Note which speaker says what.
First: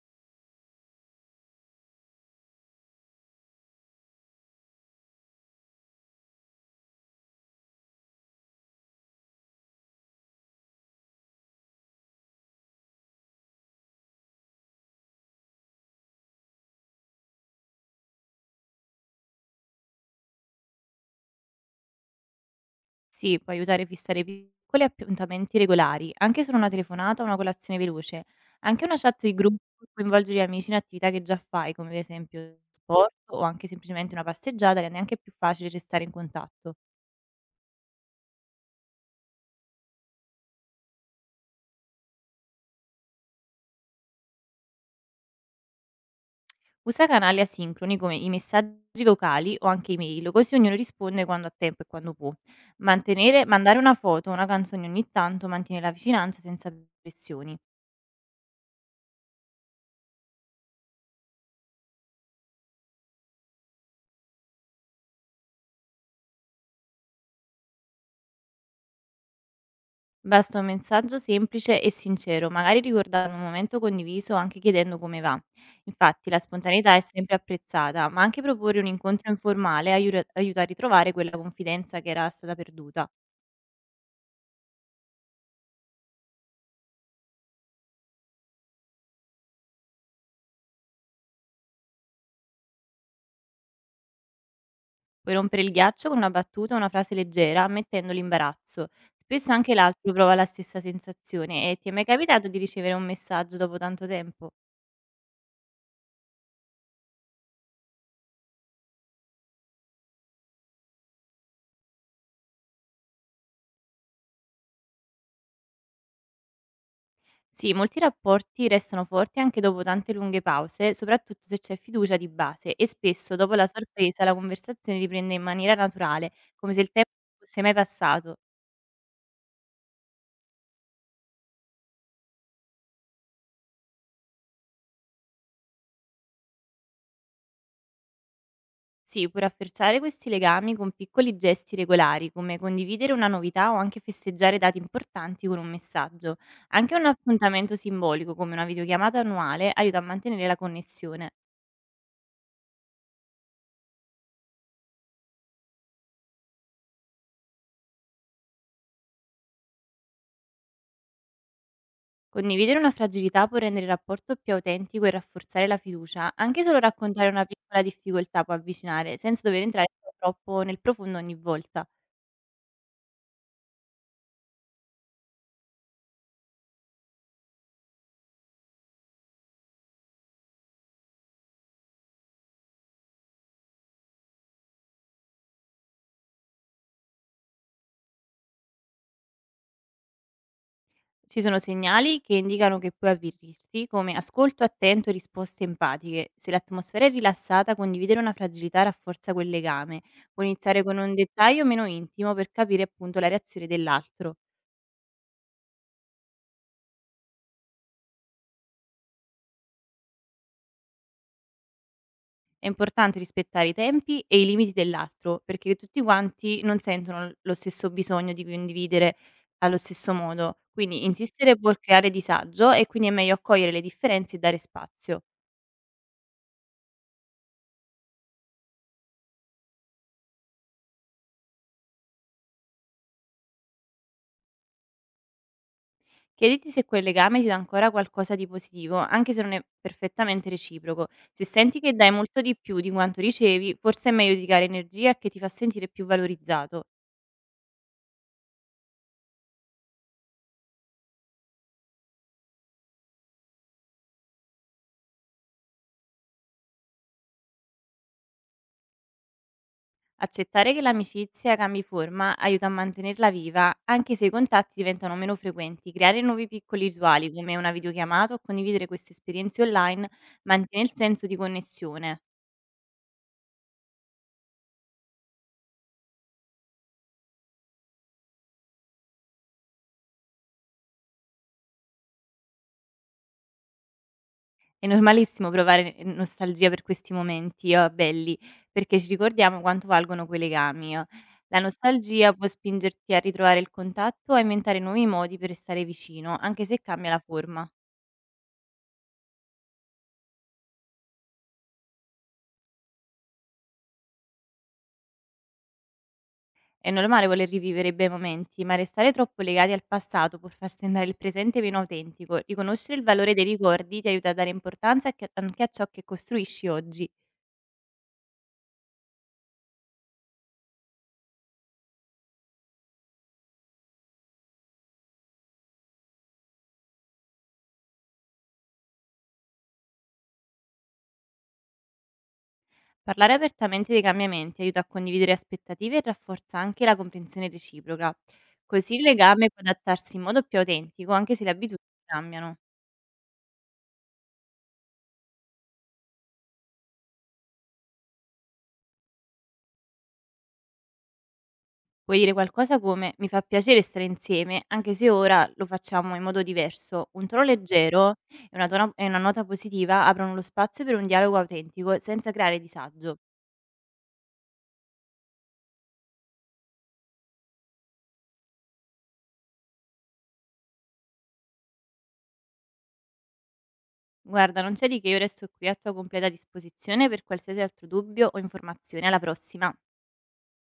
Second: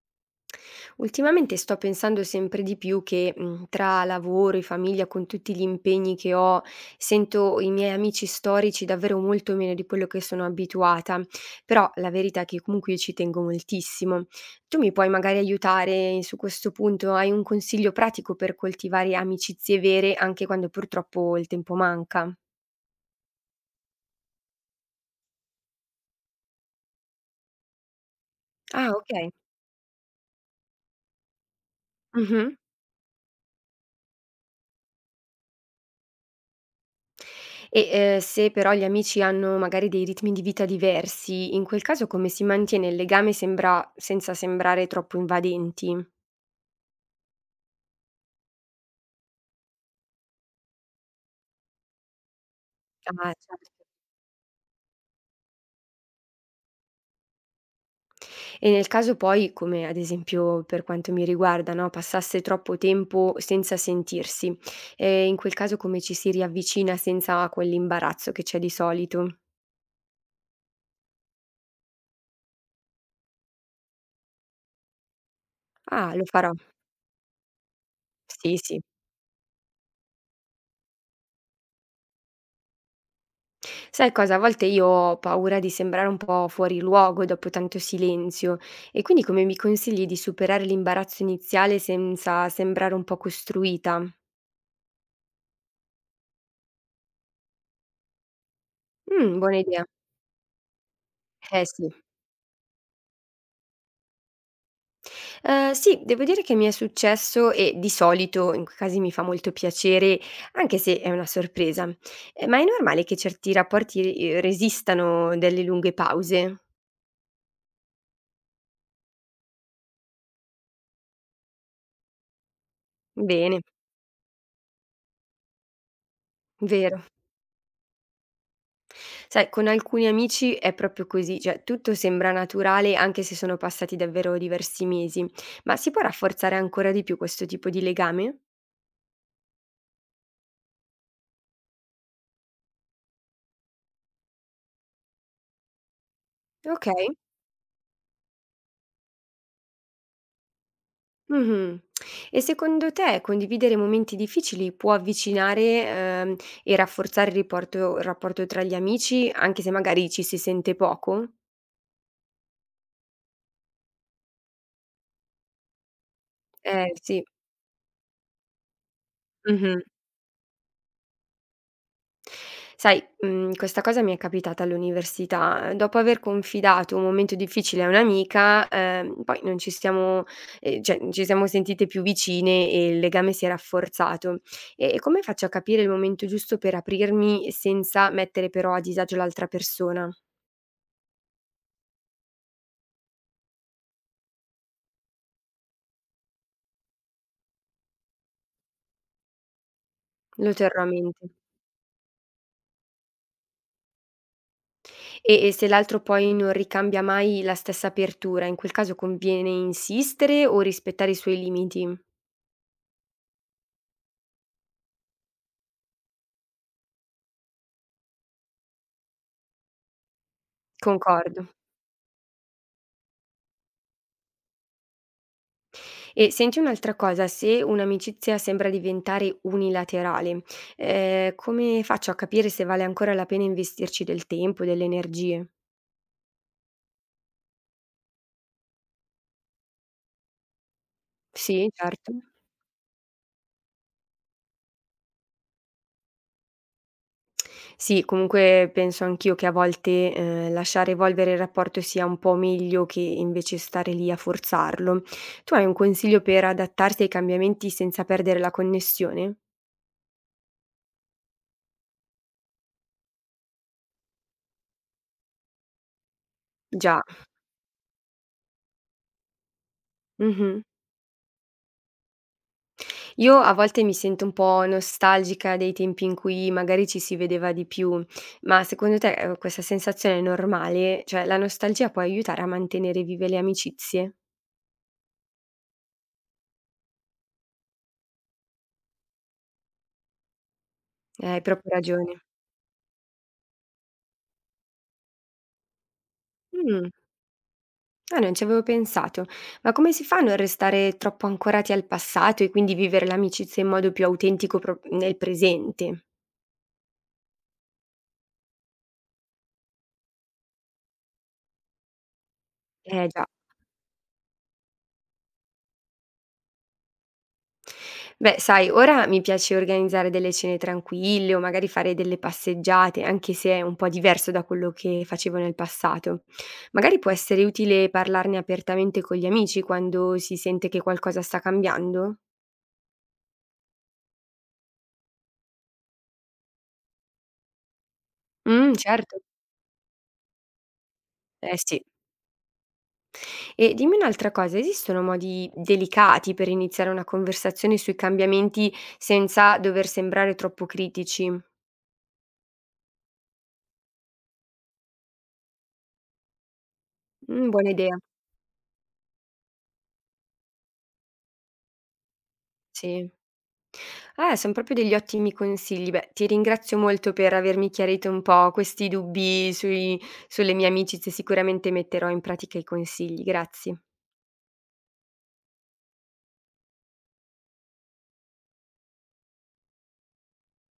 Speaker 1: Ultimamente sto pensando sempre di più che, tra lavoro e famiglia, con tutti gli impegni che ho, sento i miei amici storici davvero molto meno di quello che sono abituata, però la verità è che comunque io ci tengo moltissimo. Tu mi puoi magari aiutare su questo punto? Hai un consiglio pratico per coltivare amicizie vere anche quando purtroppo il tempo manca?
Speaker 2: Sì, può aiutare a fissare piccoli appuntamenti regolari, anche solo una telefonata o una colazione veloce. Anche
Speaker 1: Ah,
Speaker 2: una chat
Speaker 1: okay.
Speaker 2: di gruppo può coinvolgere gli amici in attività che già fai, come per
Speaker 1: Mh-mh.
Speaker 2: esempio sport o anche semplicemente una passeggiata, rende anche più facile restare in contatto.
Speaker 1: Se però gli amici hanno magari dei ritmi di vita diversi, in quel caso come si mantiene il legame sembra senza sembrare troppo invadenti?
Speaker 2: Usa canali asincroni come i messaggi vocali o anche email, così ognuno risponde quando ha tempo e quando può.
Speaker 1: Ah,
Speaker 2: Mantenere, mandare
Speaker 1: certo.
Speaker 2: una foto o una canzone ogni tanto mantiene la vicinanza senza pressioni.
Speaker 1: E nel caso poi, come ad esempio per quanto mi riguarda, no, passasse troppo tempo senza sentirsi, in quel caso come ci si riavvicina senza quell'imbarazzo che c'è di solito?
Speaker 2: Basta un messaggio semplice e sincero, magari ricordando un momento condiviso o anche chiedendo come va.
Speaker 1: Ah, lo
Speaker 2: Infatti la
Speaker 1: farò.
Speaker 2: spontaneità è sempre apprezzata, ma anche
Speaker 1: Sì,
Speaker 2: proporre
Speaker 1: sì.
Speaker 2: un incontro informale aiuta a ritrovare quella confidenza che era stata perduta.
Speaker 1: Sai cosa? A volte io ho paura di sembrare un po' fuori luogo dopo tanto silenzio e quindi come mi consigli di superare l'imbarazzo iniziale senza sembrare un po' costruita?
Speaker 2: Puoi rompere il ghiaccio con una battuta o una frase leggera, ammettendo l'imbarazzo. Spesso
Speaker 1: Buona
Speaker 2: anche
Speaker 1: idea.
Speaker 2: l'altro prova la stessa
Speaker 1: Eh
Speaker 2: sensazione e
Speaker 1: sì.
Speaker 2: ti è mai capitato di ricevere un messaggio dopo tanto tempo?
Speaker 1: Sì, devo dire che mi è successo e di solito in quei casi mi fa molto piacere, anche se è una sorpresa. Ma è normale che certi rapporti, resistano delle lunghe pause?
Speaker 2: Sì, molti rapporti restano forti anche dopo tante lunghe pause, soprattutto se c'è fiducia di base e spesso dopo
Speaker 1: Bene,
Speaker 2: la sorpresa la conversazione riprende in maniera naturale, come se il
Speaker 1: vero.
Speaker 2: tempo non fosse mai passato.
Speaker 1: Sai, con alcuni amici è proprio così, cioè tutto sembra naturale anche se sono passati davvero diversi mesi, ma si può rafforzare ancora di più questo tipo di legame?
Speaker 2: Sì, puoi rafforzare questi legami con piccoli gesti regolari, come condividere una novità o anche festeggiare dati importanti con un messaggio.
Speaker 1: Ok.
Speaker 2: Anche un appuntamento simbolico, come una videochiamata annuale, aiuta a mantenere la connessione.
Speaker 1: Mhm. E secondo te condividere momenti difficili può avvicinare ehm, e rafforzare il rapporto tra gli amici, anche se magari ci si sente poco?
Speaker 2: Condividere una fragilità può rendere il rapporto più autentico e rafforzare la fiducia. Anche solo
Speaker 1: Eh sì.
Speaker 2: raccontare una piccola difficoltà può avvicinare, senza dover entrare troppo nel profondo ogni volta.
Speaker 1: Sai, questa cosa mi è capitata all'università. Dopo aver confidato un momento difficile a un'amica, poi non ci siamo cioè ci siamo sentite più vicine e il legame si è rafforzato. E come faccio a capire il momento giusto per aprirmi senza mettere però a disagio l'altra persona?
Speaker 2: Ci sono segnali che indicano che puoi avvertirti, come ascolto attento e risposte empatiche. Se l'atmosfera è rilassata, condividere una fragilità rafforza quel legame. Puoi
Speaker 1: Lo terrò
Speaker 2: iniziare
Speaker 1: a
Speaker 2: con un
Speaker 1: mente.
Speaker 2: dettaglio meno intimo per capire appunto la reazione dell'altro.
Speaker 1: E se l'altro poi non ricambia mai la stessa apertura, in quel caso conviene insistere o rispettare i suoi limiti?
Speaker 2: È importante rispettare i tempi e i limiti dell'altro, perché tutti quanti non sentono l lo stesso bisogno di condividere allo stesso modo. Quindi
Speaker 1: Concordo.
Speaker 2: insistere può creare disagio e quindi è meglio accogliere le differenze e dare spazio.
Speaker 1: E senti un'altra cosa, se un'amicizia sembra diventare unilaterale, come faccio a capire se vale ancora la pena investirci del tempo e delle energie?
Speaker 2: Chiediti se quel legame ti dà ancora qualcosa di positivo, anche se non è perfettamente reciproco. Se
Speaker 1: Sì,
Speaker 2: senti che dai
Speaker 1: certo.
Speaker 2: molto di più di quanto ricevi, forse è meglio dedicare energia che ti fa sentire più valorizzato.
Speaker 1: Sì, comunque penso anch'io che a volte, lasciare evolvere il rapporto sia un po' meglio che invece stare lì a forzarlo. Tu hai un consiglio per adattarsi ai cambiamenti senza perdere la connessione?
Speaker 2: Accettare che l'amicizia cambi forma aiuta a mantenerla viva, anche se i contatti diventano meno frequenti. Creare nuovi piccoli
Speaker 1: Già.
Speaker 2: rituali, come una videochiamata o condividere queste esperienze online,
Speaker 1: Mh-mh.
Speaker 2: mantiene il senso di connessione.
Speaker 1: Io a volte mi sento un po' nostalgica dei tempi in cui magari ci si vedeva di più, ma secondo te, questa sensazione è normale? Cioè la nostalgia può aiutare a mantenere vive le amicizie?
Speaker 2: È normalissimo provare nostalgia per questi momenti belli, perché ci ricordiamo quanto valgono quei legami.
Speaker 1: Hai
Speaker 2: La
Speaker 1: proprio ragione.
Speaker 2: nostalgia può spingerti a ritrovare il contatto e a inventare nuovi modi per restare vicino, anche se
Speaker 1: Mh,
Speaker 2: cambia la forma.
Speaker 1: ah, non ci avevo pensato. Ma come si fa a non restare troppo ancorati al passato e quindi vivere l'amicizia in modo più autentico pro nel presente?
Speaker 2: È normale voler rivivere i bei momenti, ma restare troppo legati al passato può far sembrare il presente meno autentico. Riconoscere il
Speaker 1: Eh già.
Speaker 2: valore dei ricordi ti aiuta a dare importanza a anche a ciò che costruisci oggi.
Speaker 1: Beh, sai, ora mi piace organizzare delle cene tranquille o magari fare delle passeggiate, anche se è un po' diverso da quello che facevo nel passato. Magari può essere utile parlarne apertamente con gli amici quando si sente che qualcosa sta cambiando?
Speaker 2: Parlare apertamente dei cambiamenti aiuta a condividere aspettative e rafforza anche la comprensione reciproca.
Speaker 1: Mm,
Speaker 2: Così il
Speaker 1: certo.
Speaker 2: legame può adattarsi in modo più autentico, anche se le
Speaker 1: Eh
Speaker 2: abitudini
Speaker 1: sì.
Speaker 2: cambiano.
Speaker 1: E dimmi un'altra cosa, esistono modi delicati per iniziare una conversazione sui cambiamenti senza dover sembrare troppo critici?
Speaker 2: Puoi dire qualcosa come: "Mi fa piacere stare insieme, anche se ora lo facciamo in modo diverso". Un tono
Speaker 1: Mm, buona idea.
Speaker 2: leggero e una tona e una nota positiva aprono lo spazio per un dialogo autentico, senza creare
Speaker 1: Sì.
Speaker 2: disagio.
Speaker 1: Son proprio degli ottimi consigli. Beh, ti ringrazio molto per avermi chiarito un po' questi dubbi sui sulle mie amicizie, sicuramente metterò in pratica i consigli. Grazie.
Speaker 2: "Guarda, non c'è di che, io resto qui a tua completa disposizione per qualsiasi altro dubbio o informazione. Alla prossima".